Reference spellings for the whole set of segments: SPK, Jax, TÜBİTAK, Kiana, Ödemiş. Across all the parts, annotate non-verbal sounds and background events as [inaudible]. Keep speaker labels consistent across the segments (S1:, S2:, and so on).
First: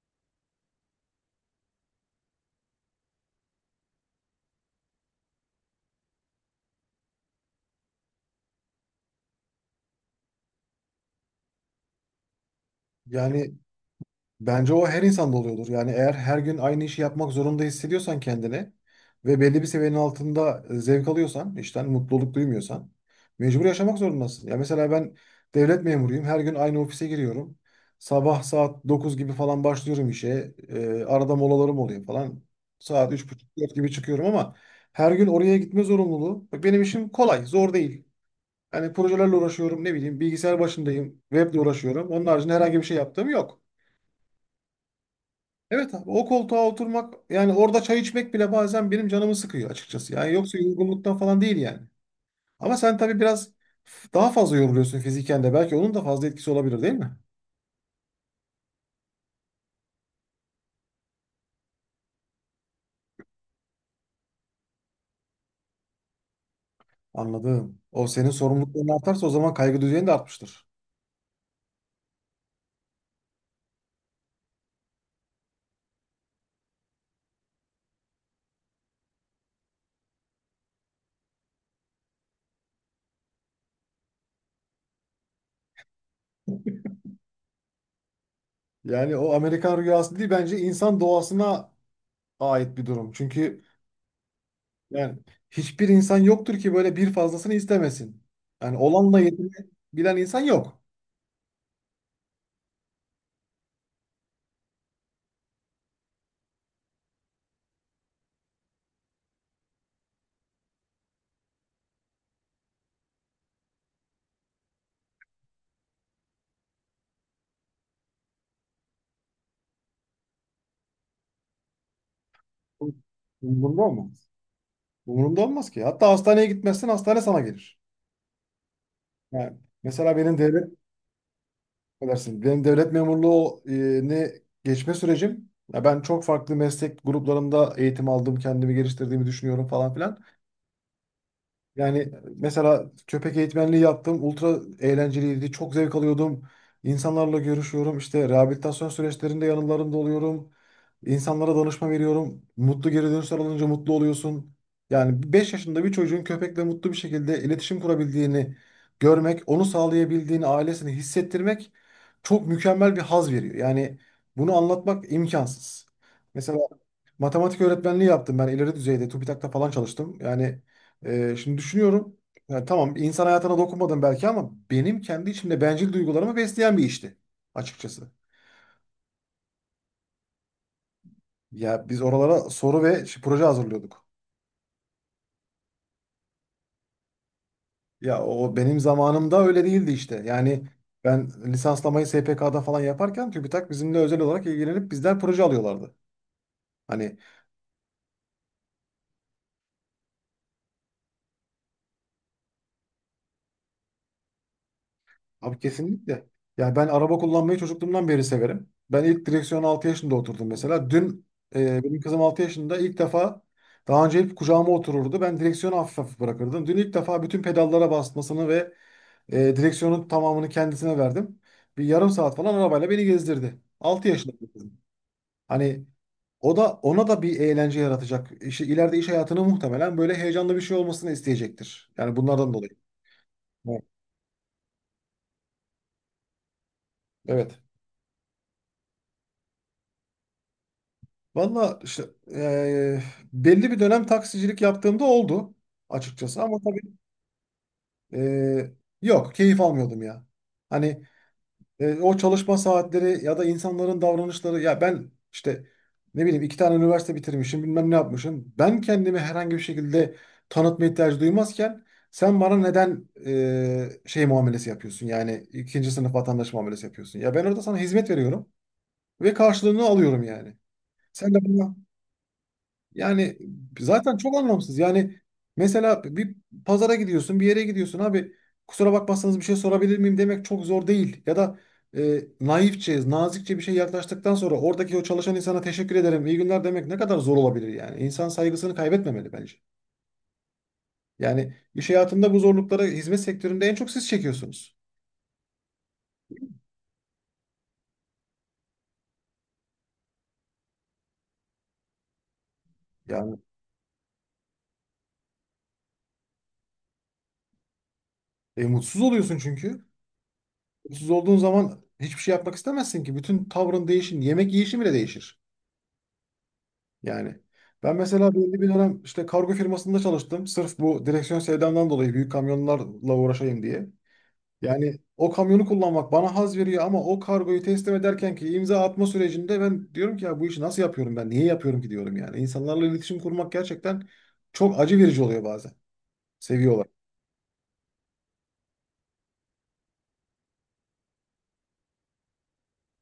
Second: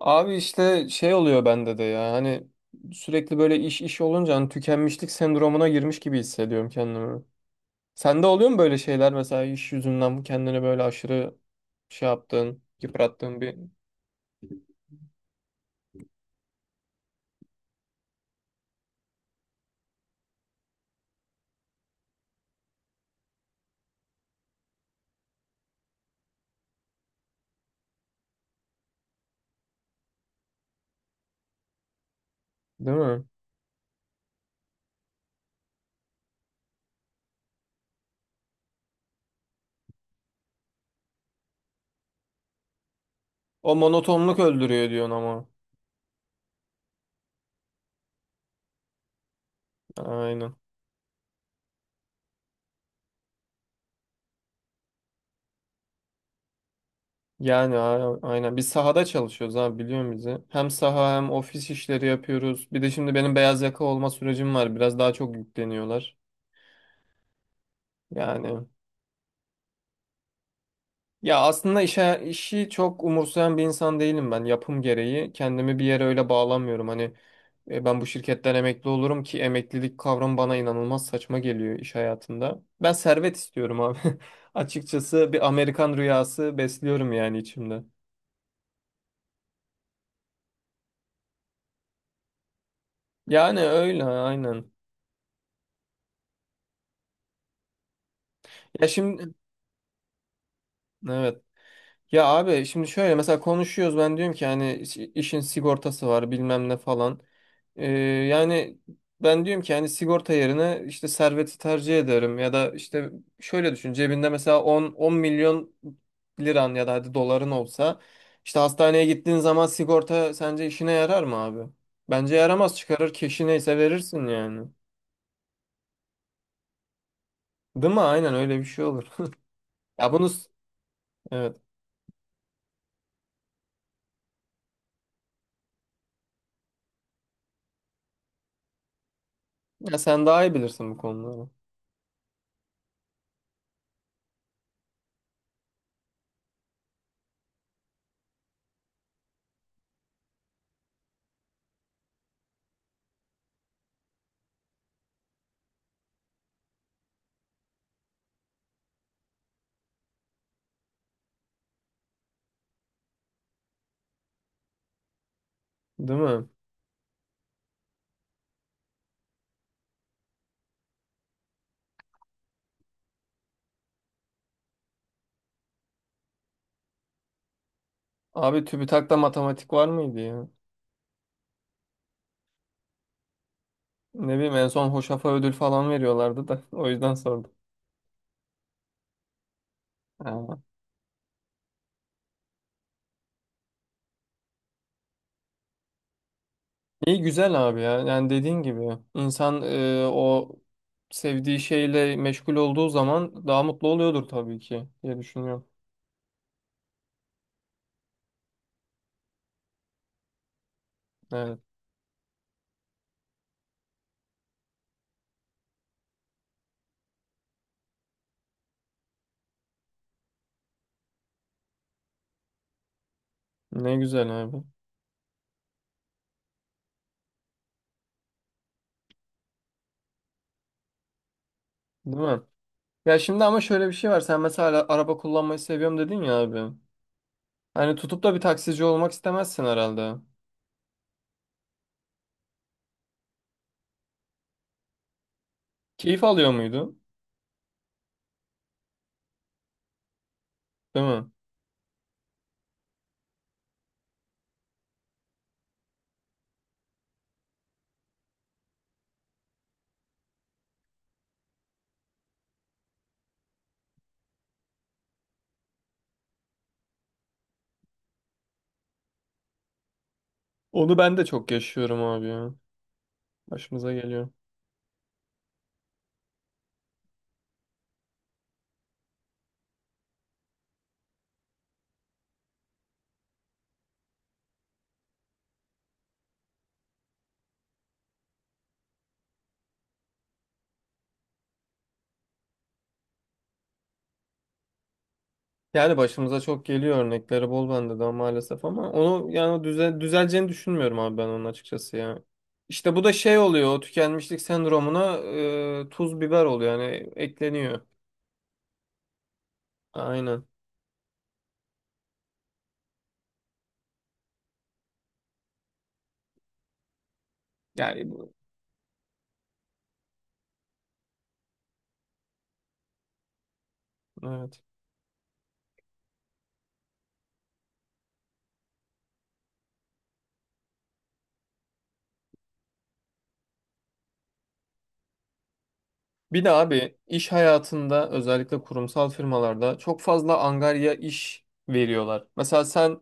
S1: Abi işte şey oluyor bende de ya hani sürekli böyle iş olunca hani tükenmişlik sendromuna girmiş gibi hissediyorum kendimi. Sende oluyor mu böyle şeyler mesela iş yüzünden kendini böyle aşırı şey yaptığın, yıprattığın
S2: Yani
S1: bir...
S2: bence o her insanda oluyordur. Yani eğer her gün aynı işi yapmak zorunda hissediyorsan kendini ve belli bir seviyenin altında zevk alıyorsan, işten mutluluk duymuyorsan mecbur yaşamak zorundasın. Ya mesela ben devlet memuruyum. Her gün aynı ofise giriyorum. Sabah saat 9 gibi falan başlıyorum işe. Arada molalarım oluyor falan.
S1: Değil
S2: Saat
S1: mi?
S2: üç buçuk dört gibi çıkıyorum ama her gün oraya gitme zorunluluğu. Bak benim işim kolay, zor değil. Hani projelerle uğraşıyorum, ne bileyim bilgisayar başındayım, weble uğraşıyorum. Onun haricinde herhangi bir şey yaptığım yok.
S1: O monotonluk öldürüyor diyorsun ama.
S2: Evet abi, o koltuğa oturmak yani orada çay içmek bile bazen benim canımı sıkıyor açıkçası. Yani
S1: Aynen.
S2: yoksa yorgunluktan falan değil yani. Ama sen tabii biraz daha fazla yoruluyorsun fiziken de. Belki onun da fazla etkisi olabilir, değil mi?
S1: Yani aynen biz sahada çalışıyoruz abi, biliyorum bizi. Hem saha hem ofis işleri yapıyoruz. Bir de şimdi benim beyaz yaka olma sürecim var. Biraz daha çok yükleniyorlar.
S2: Anladım. O senin
S1: Yani
S2: sorumlulukların artarsa o zaman kaygı düzeyin de artmıştır.
S1: ya aslında işi çok umursayan bir insan değilim ben, yapım gereği. Kendimi bir yere öyle bağlamıyorum. Hani ben bu şirketten emekli olurum ki, emeklilik kavramı bana inanılmaz saçma geliyor iş hayatında. Ben servet istiyorum abi. [laughs] Açıkçası bir Amerikan rüyası besliyorum yani içimde.
S2: Yani o Amerikan rüyası değil, bence insan doğasına ait bir durum.
S1: Yani
S2: Çünkü
S1: öyle aynen.
S2: yani hiçbir insan yoktur ki böyle bir fazlasını istemesin. Yani
S1: Ya
S2: olanla
S1: şimdi
S2: yetinebilen insan yok.
S1: evet. Ya abi şimdi şöyle mesela konuşuyoruz, ben diyorum ki hani işin sigortası var bilmem ne falan. Ee, yani ben diyorum ki hani sigorta yerine işte serveti tercih ederim, ya da işte şöyle düşün, cebinde mesela 10 milyon liran ya da hadi doların olsa, işte hastaneye gittiğin zaman sigorta sence işine yarar mı abi? Bence yaramaz, çıkarır keşi neyse
S2: Bunda mı?
S1: verirsin yani.
S2: Umurumda olmaz ki. Hatta hastaneye gitmezsen hastane sana gelir.
S1: Değil mi? Aynen, öyle bir şey olur.
S2: Yani
S1: Ya
S2: mesela
S1: bunu
S2: benim devlet
S1: evet.
S2: edersin. Benim devlet memurluğu geçme sürecim. Ya ben çok farklı meslek gruplarında eğitim aldım, kendimi geliştirdiğimi düşünüyorum falan
S1: Ya
S2: filan.
S1: sen daha iyi bilirsin bu konuları.
S2: Yani mesela köpek eğitmenliği yaptım. Ultra eğlenceliydi. Çok zevk alıyordum. İnsanlarla görüşüyorum. İşte rehabilitasyon süreçlerinde yanlarında oluyorum. İnsanlara danışma veriyorum. Mutlu geri dönüşler alınca mutlu oluyorsun. Yani 5 yaşında bir çocuğun köpekle mutlu bir şekilde iletişim kurabildiğini görmek, onu sağlayabildiğini, ailesini hissettirmek çok mükemmel bir haz veriyor. Yani bunu anlatmak imkansız.
S1: Değil mi?
S2: Mesela matematik öğretmenliği yaptım, ben ileri düzeyde TÜBİTAK'ta falan çalıştım. Yani şimdi düşünüyorum. Yani tamam, insan hayatına dokunmadım belki ama benim kendi içimde bencil duygularımı besleyen bir işti açıkçası.
S1: Abi TÜBİTAK'ta matematik var mıydı ya?
S2: Ya biz oralara soru ve proje hazırlıyorduk.
S1: Ne bileyim, en son Hoşaf'a ödül falan veriyorlardı da [laughs] o yüzden sordum.
S2: Ya o benim zamanımda öyle değildi işte.
S1: Ha.
S2: Yani ben lisanslamayı SPK'da falan yaparken TÜBİTAK bizimle özel olarak ilgilenip bizden proje alıyorlardı. Hani.
S1: İyi güzel abi ya. Yani dediğin gibi insan o sevdiği şeyle meşgul olduğu zaman daha mutlu oluyordur tabii ki diye
S2: Abi
S1: düşünüyorum.
S2: kesinlikle. Ya ben araba kullanmayı çocukluğumdan beri severim. Ben ilk direksiyona 6 yaşında oturdum mesela. Dün
S1: Evet.
S2: benim kızım 6 yaşında ilk defa, daha önce hep kucağıma otururdu. Ben direksiyonu hafif hafif bırakırdım. Dün ilk defa bütün pedallara basmasını ve direksiyonun tamamını kendisine verdim. Bir yarım saat falan arabayla beni gezdirdi.
S1: Ne
S2: 6
S1: güzel
S2: yaşında bir
S1: abi.
S2: kızım. Hani o da, ona da bir eğlence yaratacak. İşte ileride iş hayatını muhtemelen böyle heyecanlı bir şey olmasını isteyecektir. Yani
S1: Değil mi?
S2: bunlardan dolayı.
S1: Ya şimdi ama
S2: Evet.
S1: şöyle bir şey var. Sen mesela araba kullanmayı seviyorum dedin ya abi.
S2: Evet.
S1: Hani tutup da bir taksici olmak istemezsin herhalde.
S2: Valla işte belli bir dönem taksicilik yaptığımda oldu
S1: Keyif
S2: açıkçası
S1: alıyor
S2: ama tabii
S1: muydu?
S2: eee, yok, keyif almıyordum ya. Hani
S1: Değil mi?
S2: o çalışma saatleri ya da insanların davranışları, ya ben işte ne bileyim, iki tane üniversite bitirmişim, bilmem ne yapmışım. Ben kendimi herhangi bir şekilde tanıtma ihtiyacı duymazken sen bana neden şey muamelesi yapıyorsun, yani ikinci sınıf vatandaş muamelesi yapıyorsun. Ya ben orada sana hizmet veriyorum ve karşılığını alıyorum yani.
S1: Onu ben de
S2: Sen de
S1: çok
S2: bana
S1: yaşıyorum abi ya.
S2: yani
S1: Başımıza
S2: zaten
S1: geliyor.
S2: çok anlamsız. Yani mesela bir pazara gidiyorsun, bir yere gidiyorsun abi. Kusura bakmazsanız bir şey sorabilir miyim demek çok zor değil. Ya da naifçe, nazikçe bir şey yaklaştıktan sonra oradaki o çalışan insana teşekkür ederim, iyi günler demek ne kadar zor olabilir yani. İnsan saygısını kaybetmemeli bence. Yani iş hayatında bu zorlukları hizmet sektöründe en çok siz çekiyorsunuz.
S1: Yani başımıza çok geliyor, örnekleri bol bende de maalesef, ama onu yani düzeleceğini düşünmüyorum abi ben onun, açıkçası ya. İşte bu da
S2: Yani
S1: şey oluyor, o tükenmişlik sendromuna tuz biber oluyor, yani ekleniyor.
S2: mutsuz oluyorsun çünkü.
S1: Aynen.
S2: Mutsuz olduğun zaman hiçbir şey yapmak istemezsin ki. Bütün tavrın değişir, yemek yiyişin bile değişir. Yani ben
S1: Yani
S2: mesela belli bir dönem işte kargo firmasında çalıştım. Sırf bu direksiyon sevdamdan dolayı büyük kamyonlarla uğraşayım diye.
S1: evet.
S2: Yani o kamyonu kullanmak bana haz veriyor ama o kargoyu teslim ederken ki imza atma sürecinde ben diyorum ki ya bu işi nasıl yapıyorum ben? Niye yapıyorum ki diyorum yani. İnsanlarla iletişim kurmak gerçekten çok acı verici oluyor bazen.
S1: Bir de
S2: Seviyorlar.
S1: abi iş hayatında özellikle kurumsal firmalarda çok fazla angarya iş veriyorlar. Mesela sen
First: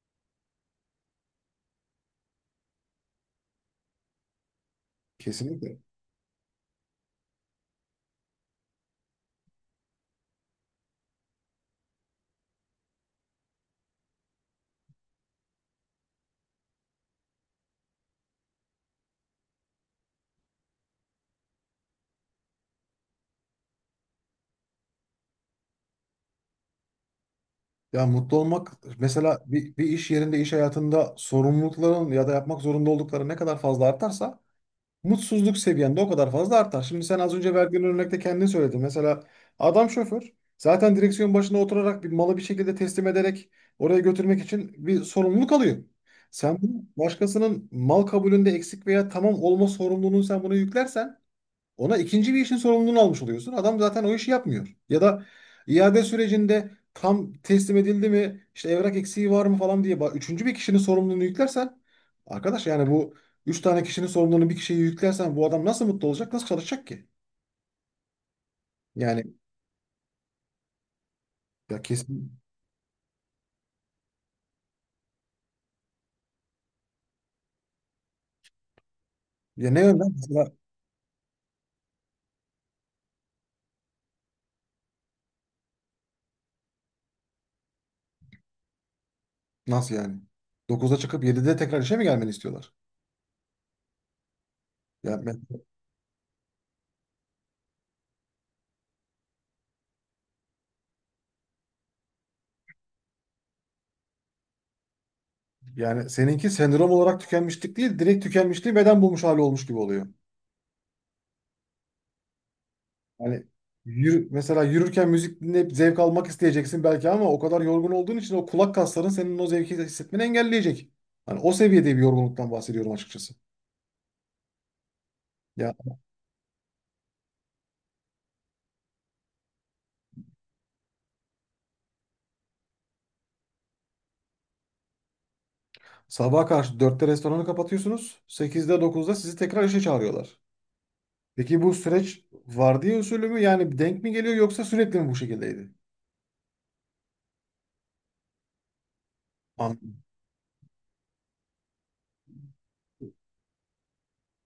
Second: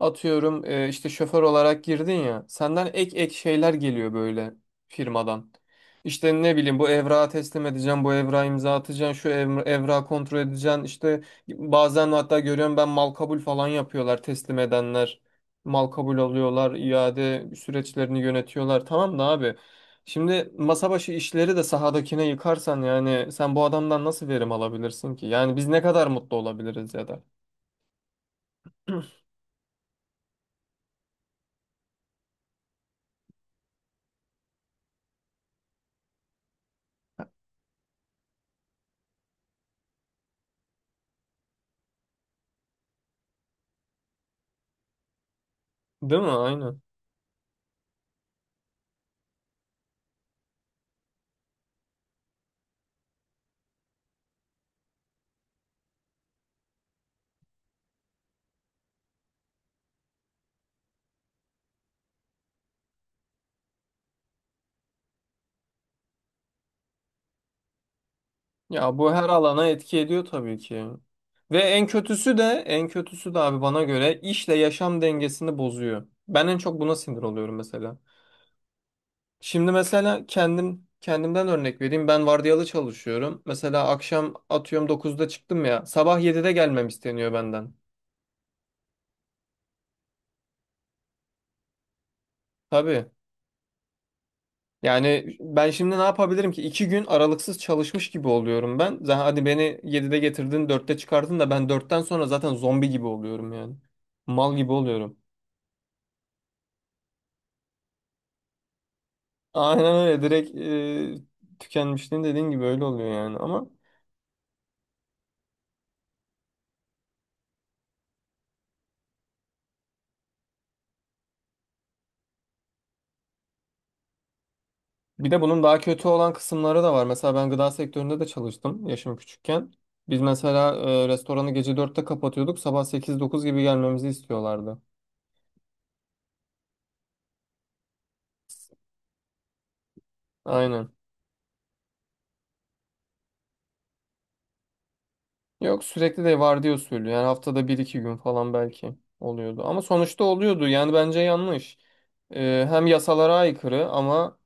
S1: atıyorum işte şoför olarak girdin ya. Senden ek ek şeyler geliyor böyle firmadan.
S2: Kesinlikle.
S1: İşte ne bileyim, bu evrağı teslim edeceğim, bu evrağı imza atacaksın, şu evrağı kontrol edeceksin. İşte bazen hatta görüyorum, ben mal kabul falan yapıyorlar teslim edenler. Mal kabul alıyorlar, iade süreçlerini yönetiyorlar. Tamam da abi. Şimdi masa başı işleri de sahadakine yıkarsan, yani sen bu adamdan nasıl verim alabilirsin ki? Yani biz ne kadar mutlu olabiliriz ya da.
S2: Ya mutlu olmak, mesela bir iş yerinde, iş hayatında sorumlulukların ya da yapmak zorunda oldukları ne kadar fazla artarsa mutsuzluk seviyende o kadar fazla artar. Şimdi sen az önce verdiğin örnekte kendin söyledin. Mesela adam şoför, zaten direksiyon başına oturarak bir malı bir şekilde teslim ederek oraya götürmek için bir sorumluluk alıyor.
S1: Değil mi?
S2: Sen
S1: Aynen.
S2: bunu başkasının mal kabulünde eksik veya tamam olma sorumluluğunu sen buna yüklersen ona ikinci bir işin sorumluluğunu almış oluyorsun. Adam zaten o işi yapmıyor. Ya da iade sürecinde tam teslim edildi mi, işte evrak eksiği var mı falan diye üçüncü bir kişinin sorumluluğunu yüklersen, arkadaş yani bu üç tane kişinin sorumluluğunu bir kişiye yüklersen bu adam nasıl mutlu olacak, nasıl çalışacak ki?
S1: Ya bu
S2: Yani
S1: her alana etki ediyor tabii ki. Ve
S2: ya
S1: en kötüsü
S2: kesin,
S1: de, en kötüsü de abi bana göre işle yaşam dengesini bozuyor. Ben en çok buna sinir oluyorum mesela. Şimdi
S2: ya ne yönden,
S1: mesela
S2: mesela
S1: kendimden örnek vereyim. Ben vardiyalı çalışıyorum. Mesela akşam atıyorum 9'da çıktım ya. Sabah 7'de gelmem isteniyor benden.
S2: nasıl yani? Dokuzda çıkıp yedide tekrar işe mi gelmeni istiyorlar?
S1: Tabii.
S2: Ya
S1: Yani
S2: ben-
S1: ben şimdi ne yapabilirim ki? İki gün aralıksız çalışmış gibi oluyorum ben. Zaten hadi beni 7'de getirdin, 4'te çıkardın da, ben 4'ten sonra zaten zombi gibi oluyorum yani. Mal gibi oluyorum.
S2: Yani seninki sendrom olarak tükenmişlik değil, direkt tükenmişliği beden bulmuş hali olmuş gibi
S1: Aynen
S2: oluyor.
S1: öyle direkt tükenmişliğin dediğin gibi öyle oluyor yani,
S2: Yani
S1: ama
S2: yürü, mesela yürürken müzik dinleyip zevk almak isteyeceksin belki ama o kadar yorgun olduğun için o kulak kasların senin o zevki hissetmeni engelleyecek. Hani o seviyede bir yorgunluktan bahsediyorum açıkçası.
S1: bir de bunun
S2: Ya
S1: daha kötü olan kısımları da var. Mesela ben gıda sektöründe de çalıştım, yaşım küçükken. Biz mesela restoranı gece 4'te kapatıyorduk, sabah 8-9 gibi gelmemizi istiyorlardı.
S2: sabaha karşı dörtte restoranı kapatıyorsunuz. Sekizde dokuzda sizi tekrar işe çağırıyorlar.
S1: Aynen.
S2: Peki bu süreç vardiya usulü mü, yani denk mi geliyor, yoksa sürekli mi bu şekildeydi?
S1: Yok, sürekli de vardiya usulü yani, haftada bir iki gün falan belki oluyordu. Ama sonuçta oluyordu, yani bence yanlış. E, hem yasalara aykırı ama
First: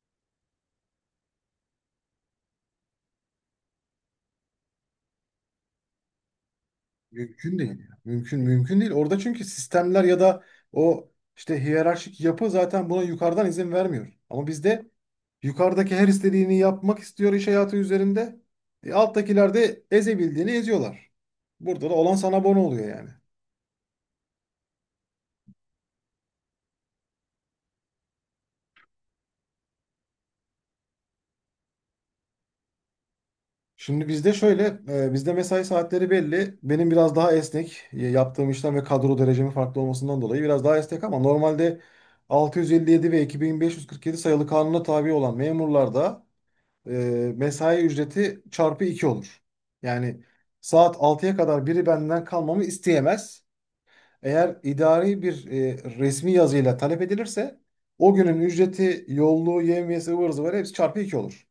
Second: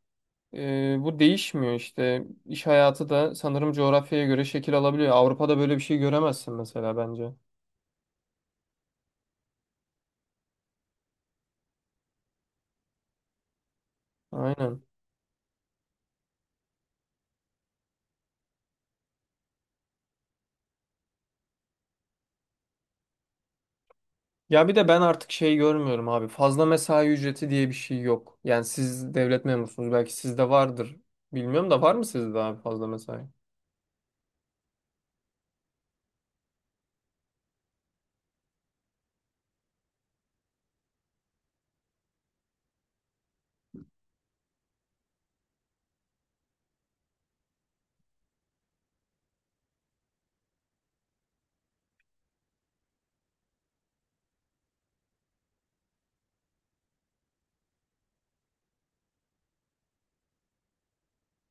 S1: Bu değişmiyor işte. İş hayatı da sanırım coğrafyaya göre şekil alabiliyor. Avrupa'da böyle bir şey göremezsin mesela, bence.
S2: Mümkün değil ya. Mümkün değil. Orada çünkü sistemler ya da o işte hiyerarşik yapı zaten buna yukarıdan izin vermiyor. Ama
S1: Aynen.
S2: bizde yukarıdaki her istediğini yapmak istiyor iş hayatı üzerinde. E, alttakiler de ezebildiğini eziyorlar. Burada da olan sana bono oluyor yani.
S1: Ya bir de ben artık şey görmüyorum abi. Fazla mesai ücreti diye bir şey yok. Yani siz devlet memurusunuz, belki sizde vardır. Bilmiyorum, da var mı sizde abi fazla mesai?
S2: Şimdi bizde şöyle, bizde mesai saatleri belli. Benim biraz daha esnek, yaptığım işlem ve kadro derecemin farklı olmasından dolayı biraz daha esnek ama normalde 657 ve 2547 sayılı kanuna tabi olan memurlarda mesai ücreti çarpı 2 olur. Yani saat 6'ya kadar biri benden kalmamı isteyemez. Eğer idari bir resmi yazıyla talep edilirse o günün ücreti, yolluğu, yevmiyesi, ıvır zıvırı hepsi çarpı 2 olur.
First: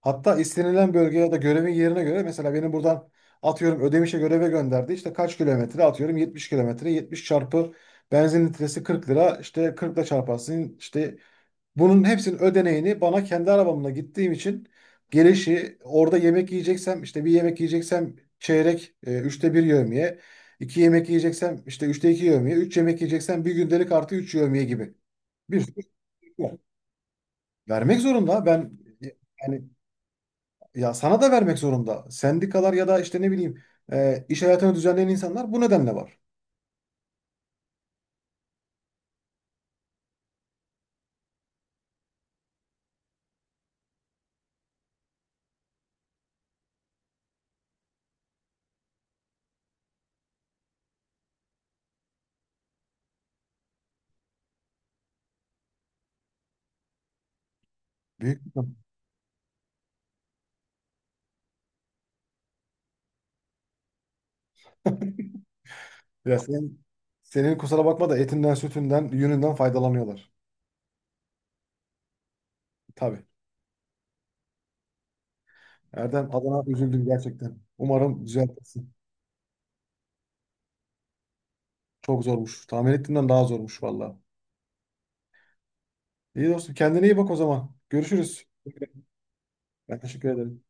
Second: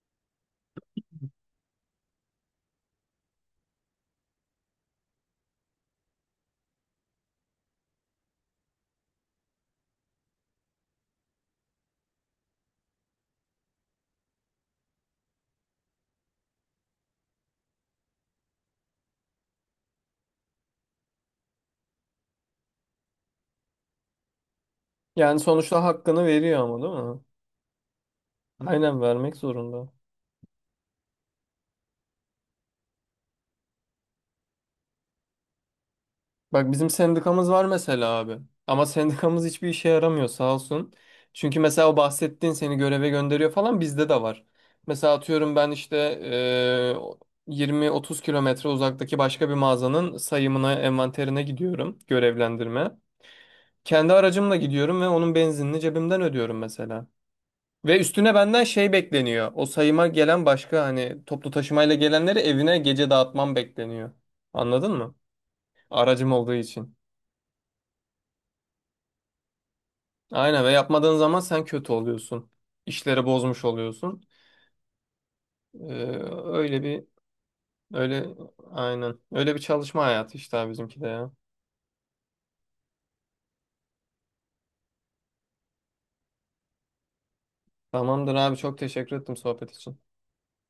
S2: Hatta istenilen bölgeye ya da görevin yerine göre, mesela beni buradan atıyorum Ödemiş'e göreve gönderdi. İşte kaç kilometre, atıyorum 70 kilometre, 70 çarpı benzin litresi 40 lira, işte 40 ile çarparsın işte bunun hepsinin ödeneğini bana kendi arabamla gittiğim için gelişi, orada yemek yiyeceksem, işte bir yemek yiyeceksem çeyrek, üçte bir yevmiye. İki yemek yiyeceksem işte üçte iki yevmiye. Üç yemek yiyeceksem bir gündelik artı üç yevmiye gibi.
S1: Yani
S2: Bir sürü
S1: sonuçta hakkını
S2: şey var.
S1: veriyor ama, değil mi?
S2: Vermek zorunda. Ben
S1: Aynen, vermek
S2: yani
S1: zorunda.
S2: ya, sana da vermek zorunda. Sendikalar ya da işte ne bileyim iş hayatını düzenleyen insanlar bu nedenle var.
S1: Bak bizim sendikamız var mesela abi. Ama sendikamız hiçbir işe yaramıyor sağ olsun. Çünkü mesela o bahsettiğin, seni göreve gönderiyor falan, bizde de var. Mesela atıyorum ben işte eee, 20-30 kilometre uzaktaki başka bir mağazanın sayımına, envanterine gidiyorum görevlendirme. Kendi aracımla gidiyorum ve onun benzinini cebimden ödüyorum mesela. Ve üstüne
S2: Büyük
S1: benden
S2: bir-
S1: şey bekleniyor. O sayıma gelen başka, hani toplu taşımayla gelenleri evine gece dağıtmam bekleniyor. Anladın mı? Aracım
S2: Ya
S1: olduğu
S2: sen,
S1: için.
S2: senin kusura bakma da etinden, sütünden, yününden faydalanıyorlar.
S1: Aynen, ve yapmadığın zaman sen kötü oluyorsun. İşleri
S2: Tabii.
S1: bozmuş oluyorsun. Ee,
S2: Erdem adına
S1: öyle bir
S2: üzüldüm gerçekten. Umarım
S1: Öyle
S2: düzeltirsin.
S1: aynen. Öyle bir çalışma hayatı işte abi, bizimki de ya.
S2: Çok zormuş. Tahmin ettiğimden daha zormuş valla. İyi dostum, kendine iyi bak o zaman.
S1: Tamamdır
S2: Görüşürüz.
S1: abi, çok teşekkür ettim sohbet
S2: Ben
S1: için.
S2: teşekkür ederim.